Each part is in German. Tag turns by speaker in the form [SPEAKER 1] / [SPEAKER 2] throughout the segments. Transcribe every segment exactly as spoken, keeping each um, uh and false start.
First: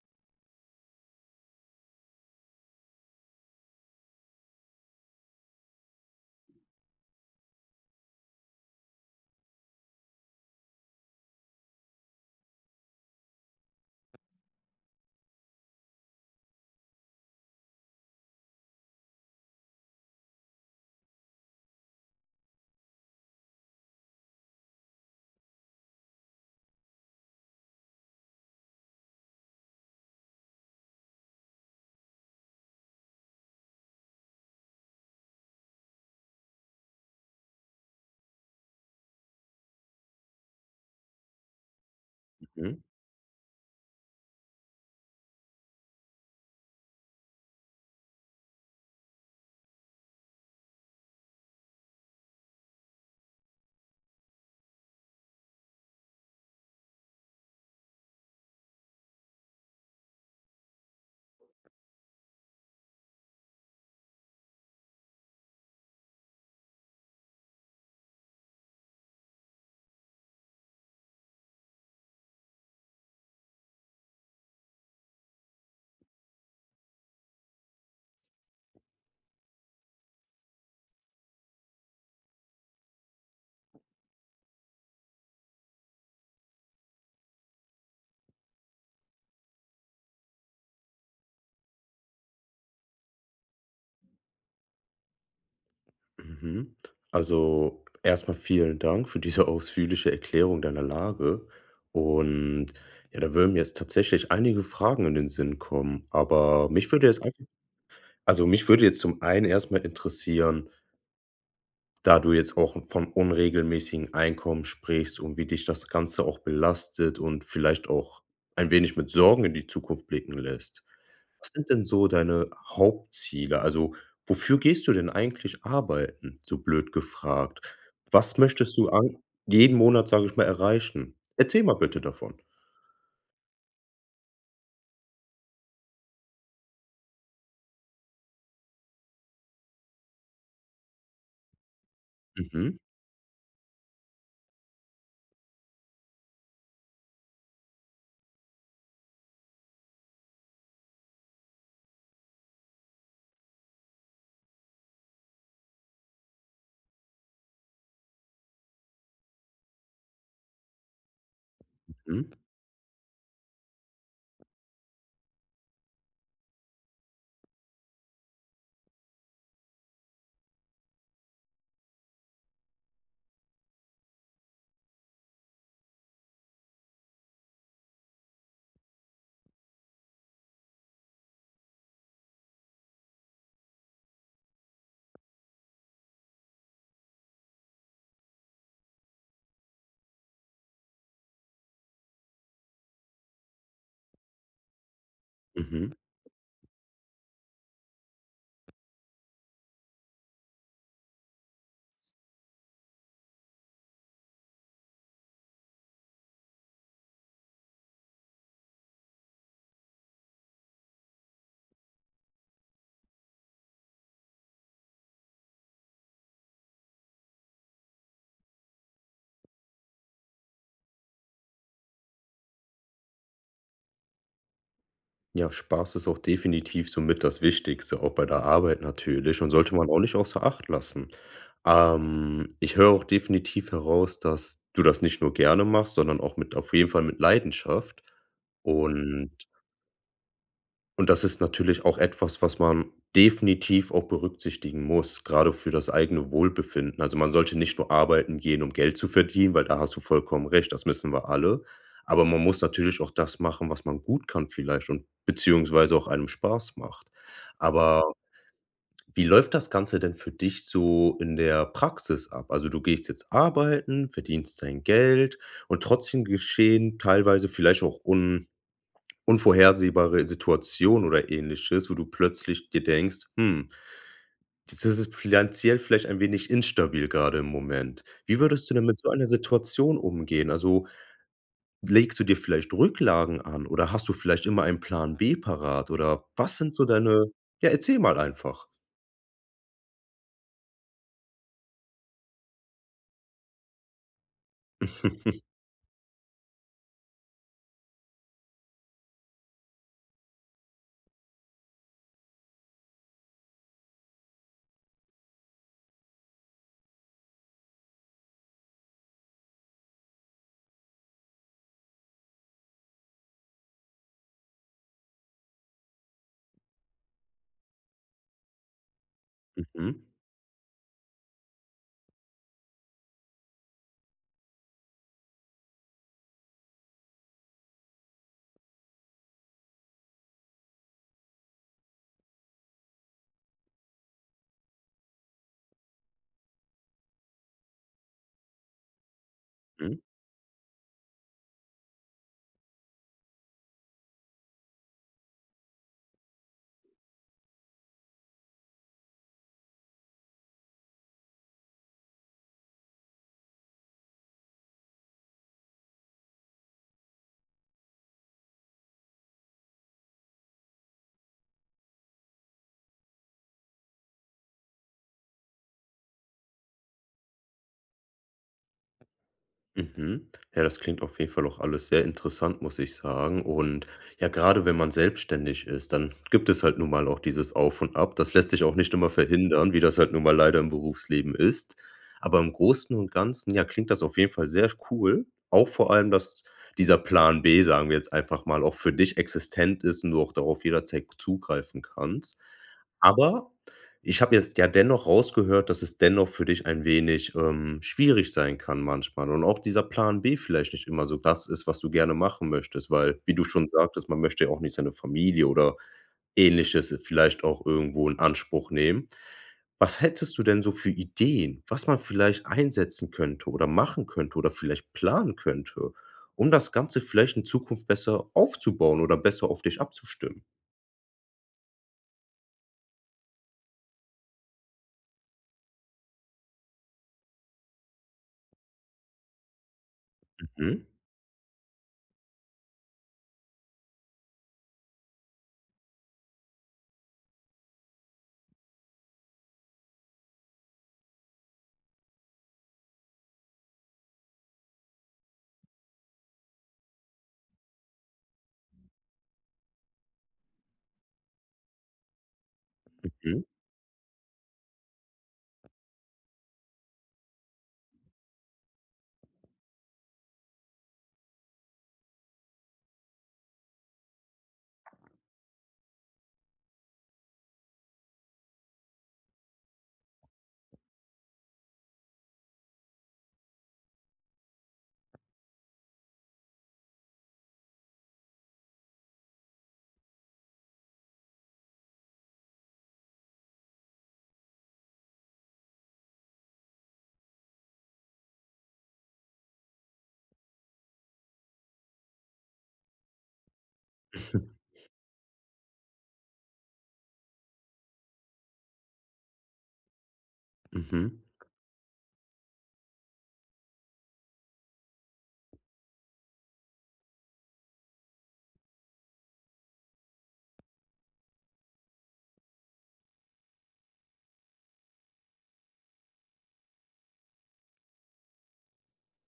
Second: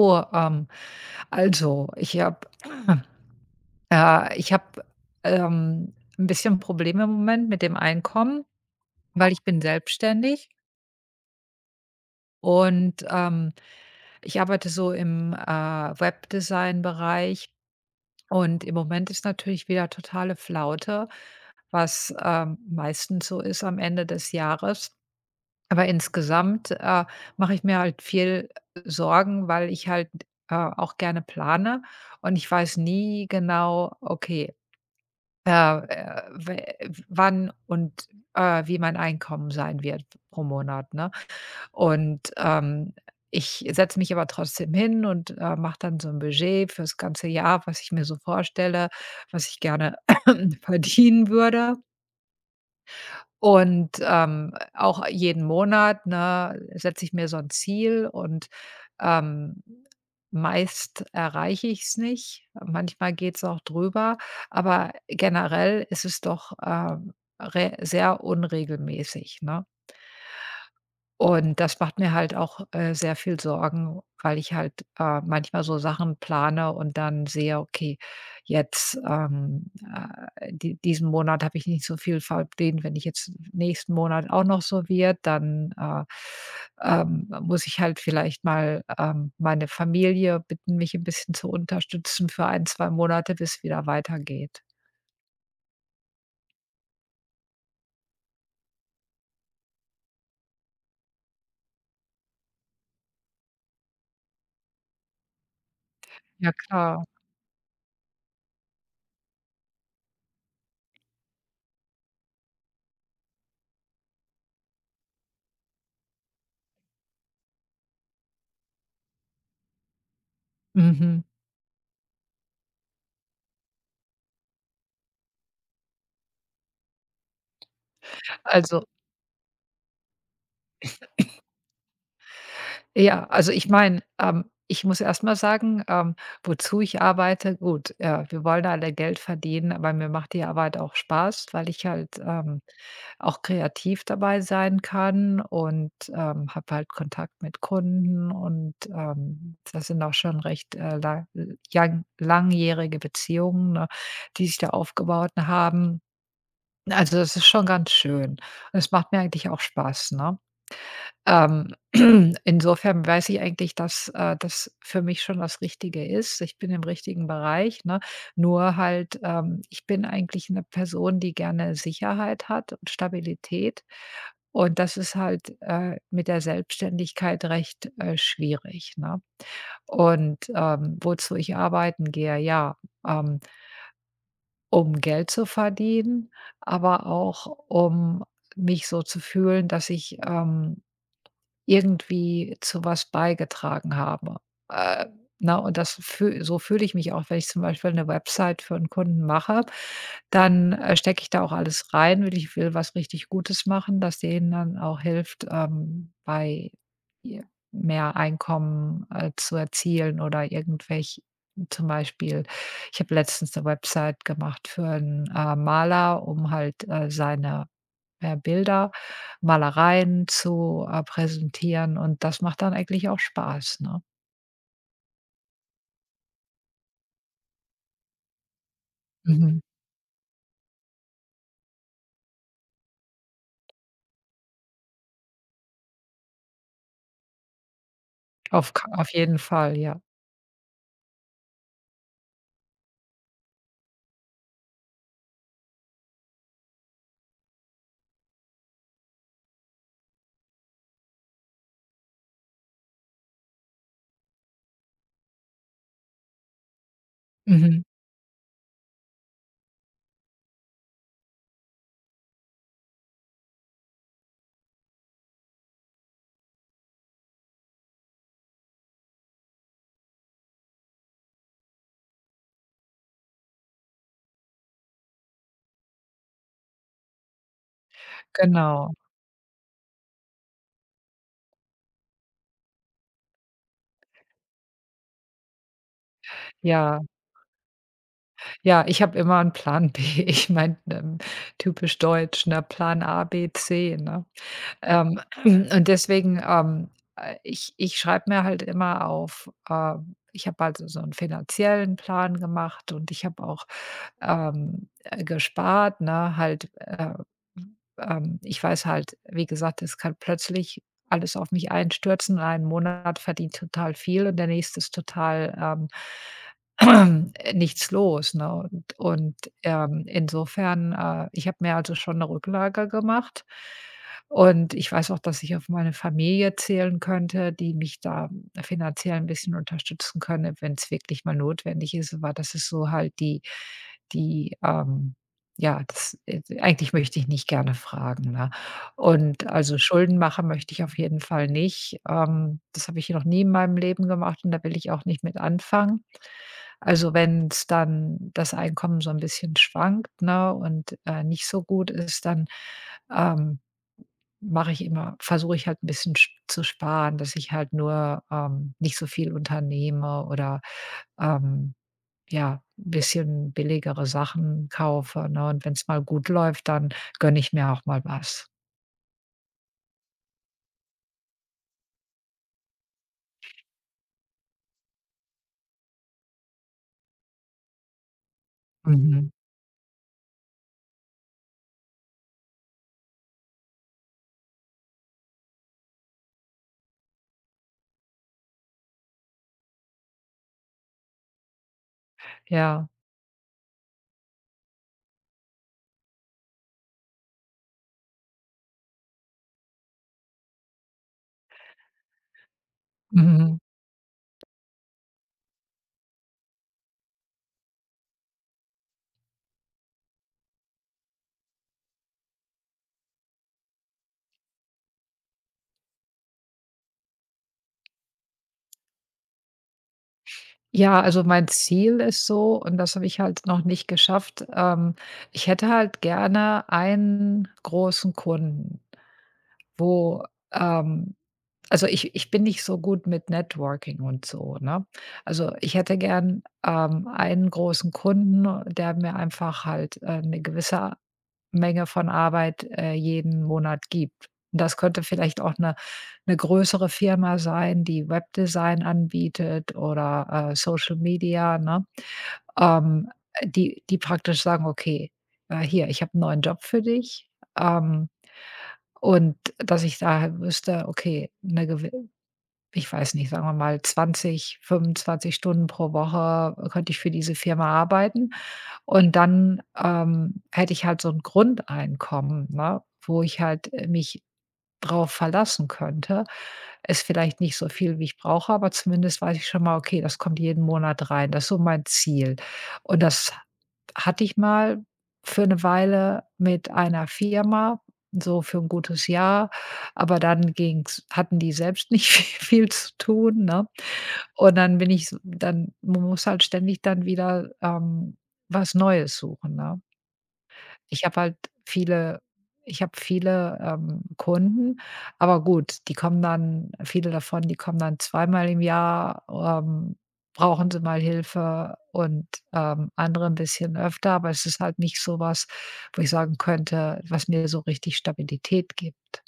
[SPEAKER 1] Oh, ähm, also, ich habe äh, ich habe, ähm, 'n bisschen Probleme im Moment mit dem Einkommen, weil ich bin selbstständig und, ähm, ich arbeite so im, äh, Webdesign-Bereich und im Moment ist natürlich wieder totale Flaute, was, ähm, meistens so ist am Ende des Jahres. Aber insgesamt, äh, mache ich mir halt viel äh, Sorgen, weil ich halt, äh, auch gerne plane und ich weiß nie genau, okay, äh, äh, we wann und, äh, wie mein Einkommen sein wird pro Monat, ne? Und,
[SPEAKER 2] Mhm,
[SPEAKER 1] ähm, ich setze mich aber trotzdem hin und, äh, mache dann so ein Budget fürs ganze Jahr, was ich mir so vorstelle, was ich gerne verdienen würde. Und, ähm, auch jeden Monat, ne, setze ich mir so ein Ziel und, ähm, meist erreiche ich es nicht. Manchmal geht's auch drüber, aber generell ist es doch, ähm, re sehr unregelmäßig, ne? Und das macht mir halt auch, äh, sehr viel Sorgen, weil ich halt, äh, manchmal so Sachen plane und dann sehe, okay, jetzt, ähm, äh, die diesen Monat habe ich nicht so viel verdient. Wenn ich jetzt nächsten Monat auch noch so wird, dann, äh, ähm, muss ich halt vielleicht mal, ähm, meine Familie bitten, mich ein bisschen zu unterstützen für ein zwei Monate, bis es wieder weitergeht.
[SPEAKER 2] mhm. Also, erstmal vielen Dank für diese ausführliche Erklärung deiner Lage. Und ja, da würden mir jetzt tatsächlich einige Fragen in den Sinn kommen.
[SPEAKER 1] Ja
[SPEAKER 2] Aber mich
[SPEAKER 1] klar.
[SPEAKER 2] würde jetzt einfach also, mich würde jetzt zum einen erstmal interessieren. Da du jetzt auch von unregelmäßigen Einkommen sprichst und wie dich das Ganze auch belastet und vielleicht auch ein wenig mit Sorgen in die Zukunft blicken lässt.
[SPEAKER 1] Mhm.
[SPEAKER 2] Was sind denn so deine Hauptziele? Also, wofür gehst du denn eigentlich arbeiten? So blöd gefragt. Was möchtest
[SPEAKER 1] Also
[SPEAKER 2] du an jeden Monat, sage ich mal, erreichen? Erzähl mal bitte davon.
[SPEAKER 1] Ja, also ich meine, ähm, ich muss erst mal sagen, ähm, wozu ich arbeite, gut, äh, wir wollen alle Geld verdienen, aber mir macht die Arbeit auch Spaß, weil ich halt, ähm,
[SPEAKER 2] Mhm,
[SPEAKER 1] auch kreativ dabei sein kann und, ähm, habe halt Kontakt mit Kunden und, ähm, das sind auch schon recht, äh, la jang langjährige Beziehungen, ne, die sich da aufgebaut haben. Also, das ist schon ganz schön. und Es macht mir eigentlich auch Spaß, ne? Ähm,
[SPEAKER 2] mhm,
[SPEAKER 1] insofern weiß ich eigentlich, dass, äh, das für mich schon das Richtige ist. Ich bin im richtigen Bereich, ne? Nur halt, ähm, ich bin eigentlich eine Person, die gerne Sicherheit hat und Stabilität. Und das ist halt, äh, mit der Selbstständigkeit recht, äh, schwierig, ne? Und, ähm, wozu ich arbeiten gehe, ja, ähm, um Geld zu verdienen, aber auch um mich so zu fühlen, dass ich, ähm irgendwie zu was beigetragen haben. Äh, ne, und das
[SPEAKER 2] mhm.
[SPEAKER 1] fühl so fühle ich mich auch, wenn ich zum Beispiel eine Website für einen Kunden mache, dann, äh, stecke ich da auch alles rein, will ich will was richtig Gutes machen, das denen dann auch hilft, ähm, bei ihr mehr Einkommen, äh, zu erzielen oder irgendwelch zum Beispiel ich habe letztens eine Website gemacht für einen äh, Maler, um halt, äh, seine äh, Bilder, Malereien zu, äh, präsentieren und das macht dann eigentlich auch Spaß, ne?
[SPEAKER 2] Ja, Spaß ist auch definitiv somit das Wichtigste, auch bei der Arbeit natürlich und
[SPEAKER 1] Mhm.
[SPEAKER 2] sollte man auch nicht außer Acht lassen. Ähm, ich höre auch definitiv heraus, dass du das nicht nur gerne machst, sondern auch mit auf jeden Fall mit Leidenschaft
[SPEAKER 1] Auf ka auf
[SPEAKER 2] und
[SPEAKER 1] jeden Fall, ja.
[SPEAKER 2] und das ist natürlich auch etwas, was man definitiv auch berücksichtigen muss, gerade für das eigene Wohlbefinden. Also, man sollte nicht nur arbeiten gehen, um Geld zu verdienen, weil da hast du vollkommen recht, das müssen wir alle. Aber man muss natürlich auch das machen, was man gut kann vielleicht und beziehungsweise auch einem Spaß macht.
[SPEAKER 1] Mhm.
[SPEAKER 2] Aber wie läuft das Ganze denn für dich so in der Praxis ab? Also, du gehst jetzt arbeiten, verdienst dein Geld und trotzdem geschehen teilweise vielleicht auch un unvorhersehbare Situation oder Ähnliches, wo du plötzlich dir denkst: „Hm, das ist finanziell vielleicht ein wenig instabil gerade im Moment.“ Wie würdest du denn
[SPEAKER 1] Genau.
[SPEAKER 2] mit so einer Situation umgehen? Also, legst du dir vielleicht Rücklagen an oder hast du vielleicht immer einen Plan B parat oder was sind so
[SPEAKER 1] Ja,
[SPEAKER 2] deine, ja, erzähl mal einfach.
[SPEAKER 1] ja, ich habe immer einen Plan B. Ich meine, ähm, typisch deutsch, ne? Plan A, B, C, ne? Ähm, und deswegen, ähm, äh, ich ich schreibe mir halt immer auf, ähm Ich habe also so einen finanziellen Plan gemacht und ich habe auch, ähm, äh, gespart, ne, halt, äh, ähm, ich weiß halt, wie gesagt, es kann plötzlich alles auf mich einstürzen und ein Monat verdient total viel und der nächste ist total, ähm, nichts los, ne? Und und, ähm, insofern, äh, ich habe mir also schon eine Rücklage gemacht. Und ich weiß auch, dass ich auf meine Familie zählen könnte, die mich da finanziell ein bisschen unterstützen können, wenn es wirklich mal notwendig ist. Aber das ist so halt die die, ähm ja, das äh, eigentlich möchte ich nicht gerne fragen, ne? Und also,
[SPEAKER 2] Mhm.
[SPEAKER 1] Schulden machen möchte ich auf jeden Fall nicht. Ähm, das habe ich noch nie in meinem Leben gemacht und da will ich auch nicht mit anfangen. Also, wenn's dann das Einkommen so ein bisschen schwankt, ne, und, äh, nicht so gut ist, dann, ähm mache ich immer versuche ich halt ein bisschen sch zu sparen, dass ich halt nur, ähm, nicht so viel unternehme oder, ähm, ja, 'n bisschen billigere Sachen kaufe, ne? Und wenn es mal gut läuft, dann gönne ich mir auch mal was.
[SPEAKER 2] Mhm. Ja, das klingt auf jeden Fall auch alles sehr interessant, muss ich sagen. Und ja, gerade wenn man selbstständig ist, dann gibt es halt nun mal auch dieses Auf und Ab. Das lässt sich auch nicht immer
[SPEAKER 1] Mhm.
[SPEAKER 2] verhindern, wie das halt nun mal leider im Berufsleben ist. Aber im Großen und Ganzen, ja, klingt das auf jeden Fall sehr cool. Auch vor allem, dass dieser Plan B, sagen wir jetzt einfach mal, auch für dich existent ist und du auch darauf jederzeit zugreifen kannst.
[SPEAKER 1] Ja.
[SPEAKER 2] Aber ich habe jetzt ja dennoch rausgehört, dass es dennoch für dich ein wenig, ähm, schwierig sein kann manchmal und auch dieser Plan B vielleicht nicht immer so das ist, was du gerne machen möchtest, weil, wie du
[SPEAKER 1] Mhm.
[SPEAKER 2] schon sagtest, man möchte ja auch nicht seine Familie oder Ähnliches vielleicht auch irgendwo in Anspruch nehmen. Was hättest du denn so für Ideen, was man vielleicht einsetzen könnte oder machen könnte oder vielleicht planen könnte, um das Ganze vielleicht in Zukunft besser aufzubauen oder besser auf dich abzustimmen?
[SPEAKER 1] Ja, also mein Ziel ist so und das habe ich halt noch nicht geschafft, ähm, ich hätte halt gerne einen großen Kunden, wo,
[SPEAKER 2] Mhm,
[SPEAKER 1] ähm Also, ich ich bin nicht so gut mit Networking und so, ne? Also, ich hätte gern, ähm, einen großen Kunden, der mir einfach halt, äh, 'ne gewisse Menge von Arbeit, äh, jeden Monat gibt. Und Das könnte vielleicht auch eine 'ne größere Firma sein, die Webdesign anbietet oder, äh, Social Media, ne? Ähm,
[SPEAKER 2] mhm.
[SPEAKER 1] die die praktisch sagen: „Okay, äh, hier, ich habe einen neuen Job für dich.“ Ähm, und dass ich daher wüsste, okay, eine gewi ich weiß nicht, sagen wir mal zwanzig, fünfundzwanzig Stunden pro Woche könnte ich für diese Firma arbeiten und dann, ähm, hätte ich halt so ein Grundeinkommen, ne, wo ich halt, äh, mich drauf verlassen könnte. Ist vielleicht nicht so viel, wie ich brauche, aber zumindest weiß ich schon mal, okay, das kommt jeden Monat rein. Das ist so mein Ziel. Und das hatte ich mal für eine Weile mit einer Firma, so für ein gutes Jahr, aber dann ging's hatten die selbst nicht vi viel zu tun, ne? Und dann bin ich s dann man muss halt ständig dann wieder, ähm, was Neues suchen, ne? Ich
[SPEAKER 2] Mhm.
[SPEAKER 1] habe halt viele ich habe viele, ähm, Kunden, aber gut, die kommen dann viele davon, die kommen dann zweimal im Jahr, ähm, brauchen sie mal Hilfe und, ähm, andere ein bisschen öfter, aber es ist halt nicht so was, wo ich sagen könnte, was mir so richtig Stabilität gibt.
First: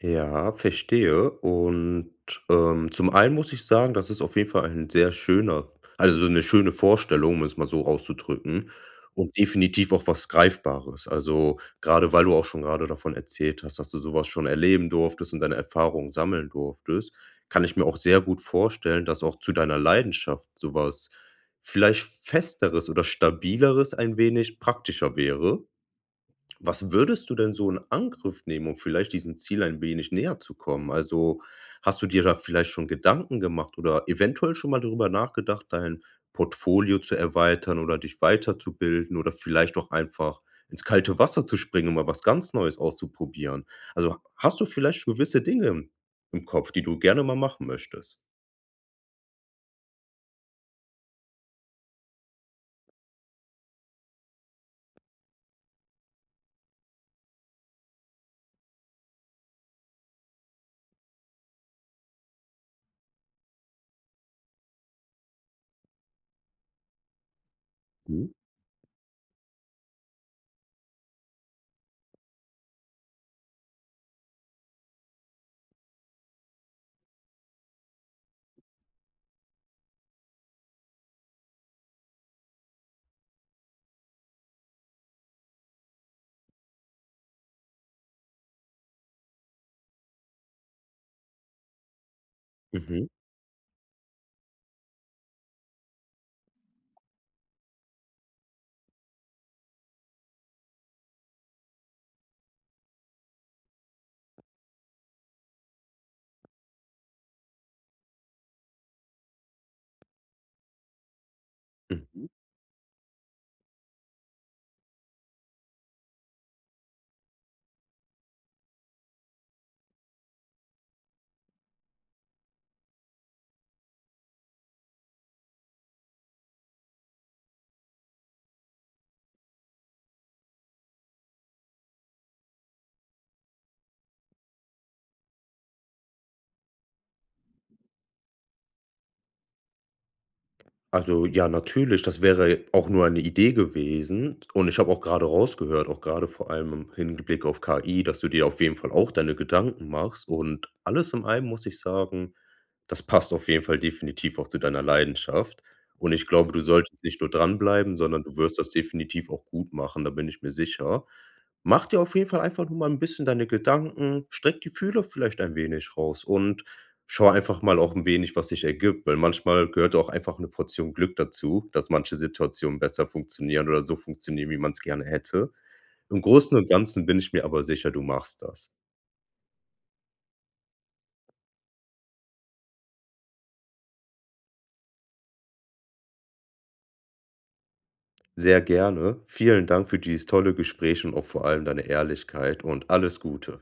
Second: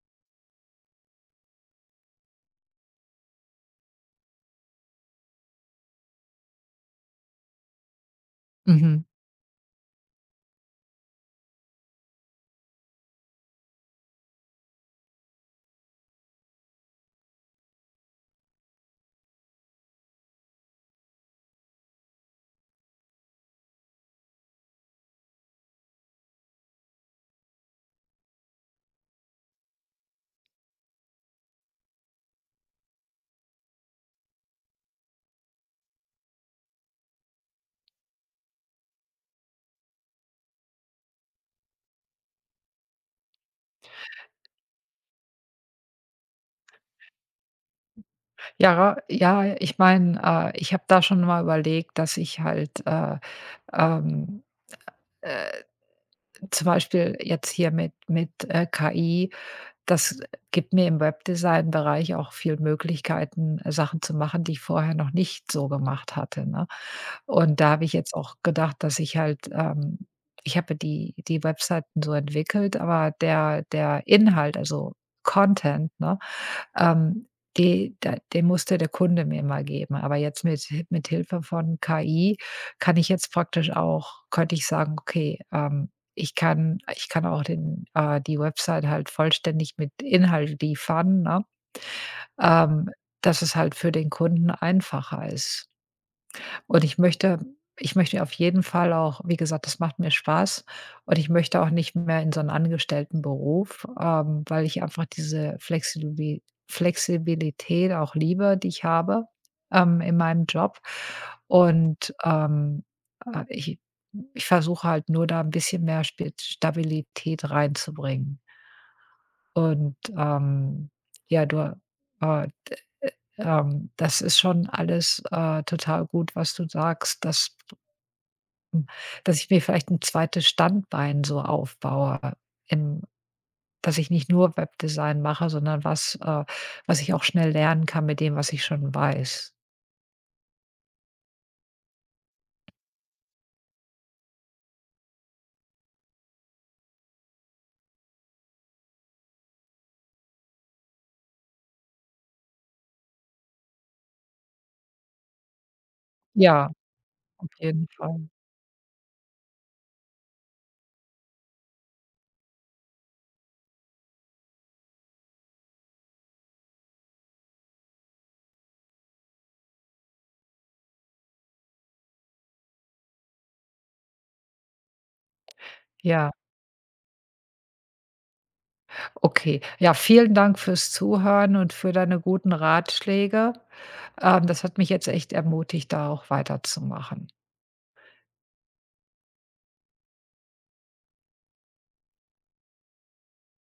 [SPEAKER 2] Ja, verstehe. Und, ähm, zum einen muss ich sagen, das ist auf jeden Fall ein sehr schöner, also so eine schöne Vorstellung, um es mal so auszudrücken,
[SPEAKER 1] Mhm.
[SPEAKER 2] und definitiv auch was Greifbares. Also, gerade weil du auch schon gerade davon erzählt hast, dass du sowas schon erleben durftest und deine Erfahrungen sammeln durftest, kann ich mir auch sehr gut vorstellen, dass auch zu deiner Leidenschaft sowas vielleicht Festeres oder Stabileres ein wenig praktischer wäre. Was würdest du denn so in Angriff nehmen, um vielleicht diesem Ziel ein wenig näher zu kommen? Also, hast du dir da vielleicht schon Gedanken gemacht oder eventuell schon mal darüber nachgedacht, dein Portfolio zu erweitern oder dich weiterzubilden oder vielleicht auch einfach ins kalte Wasser zu springen, um mal was ganz Neues auszuprobieren? Also, hast du vielleicht schon gewisse Dinge im im Kopf, die du gerne mal machen möchtest?
[SPEAKER 1] Ja, ja, ich meine, äh, ich habe da schon mal überlegt, dass ich halt, äh, ähm, äh, zum Beispiel jetzt hier mit mit, äh, K I Das äh, gibt mir im Webdesign-Bereich auch viel Möglichkeiten, äh, Sachen zu machen, die ich vorher noch nicht so gemacht hatte, ne? Und da habe ich jetzt
[SPEAKER 2] Mhm.
[SPEAKER 1] auch gedacht, dass ich halt ähm, ich habe die die Webseiten so entwickelt, aber der der Inhalt, also Content, ne ähm, die da den musste der Kunde mir mal geben. Aber jetzt mit Hi mit Hilfe von K I kann ich jetzt praktisch auch könnte ich sagen: „Okay, ähm, ich kann ich kann auch den äh, die Website halt vollständig mit Inhalt liefern“, ne? Ähm,
[SPEAKER 2] Mhm.
[SPEAKER 1] Dass es halt für den Kunden einfacher ist. Und ich möchte ich möchte auf jeden Fall auch wie gesagt, das macht mir Spaß und ich möchte auch nicht mehr in so 'n Angestelltenberuf, ähm, weil ich einfach diese Flexilbi Flexibilität auch liebe, die ich habe, ähm, in meinem Job. Und, ähm, äh, ich ich versuche halt nur, da ein bisschen mehr Spit Stabilität reinzubringen. Und, ähm, ja, du, äh, ähm das ist schon alles, äh, total gut, was du sagst, dass hm, dass ich mir vielleicht ein zweites Standbein so aufbaue, im dass ich nicht nur Webdesign mache, sondern was, äh was ich auch schnell lernen kann mit dem, was ich schon weiß.
[SPEAKER 2] Also, ja, natürlich, das wäre auch nur eine Idee gewesen. Und ich habe auch gerade rausgehört, auch gerade vor allem im Hinblick auf K I, dass du dir auf jeden Fall auch deine Gedanken machst. Und alles in allem muss ich sagen, das passt auf jeden Fall definitiv auch zu deiner Leidenschaft. Und ich glaube, du
[SPEAKER 1] Ja,
[SPEAKER 2] solltest nicht nur
[SPEAKER 1] auf jeden
[SPEAKER 2] dranbleiben, sondern
[SPEAKER 1] Fall.
[SPEAKER 2] du wirst das definitiv auch gut machen, da bin ich mir sicher. Mach dir auf jeden Fall einfach nur mal ein bisschen deine Gedanken, streck die Fühler vielleicht ein wenig raus und schau einfach mal auch ein wenig, was sich ergibt, weil manchmal gehört auch einfach eine Portion Glück dazu, dass manche Situationen besser funktionieren oder so funktionieren, wie man es gerne hätte. Im
[SPEAKER 1] Ja,
[SPEAKER 2] Großen und Ganzen bin ich mir aber sicher, du machst das.
[SPEAKER 1] okay. Ja, vielen Dank fürs Zuhören und für deine guten Ratschläge. Ähm, das hat mich jetzt echt ermutigt, da auch weiterzumachen.
[SPEAKER 2] Sehr gerne. Vielen Dank für dieses tolle Gespräch und auch vor allem deine Ehrlichkeit und alles Gute.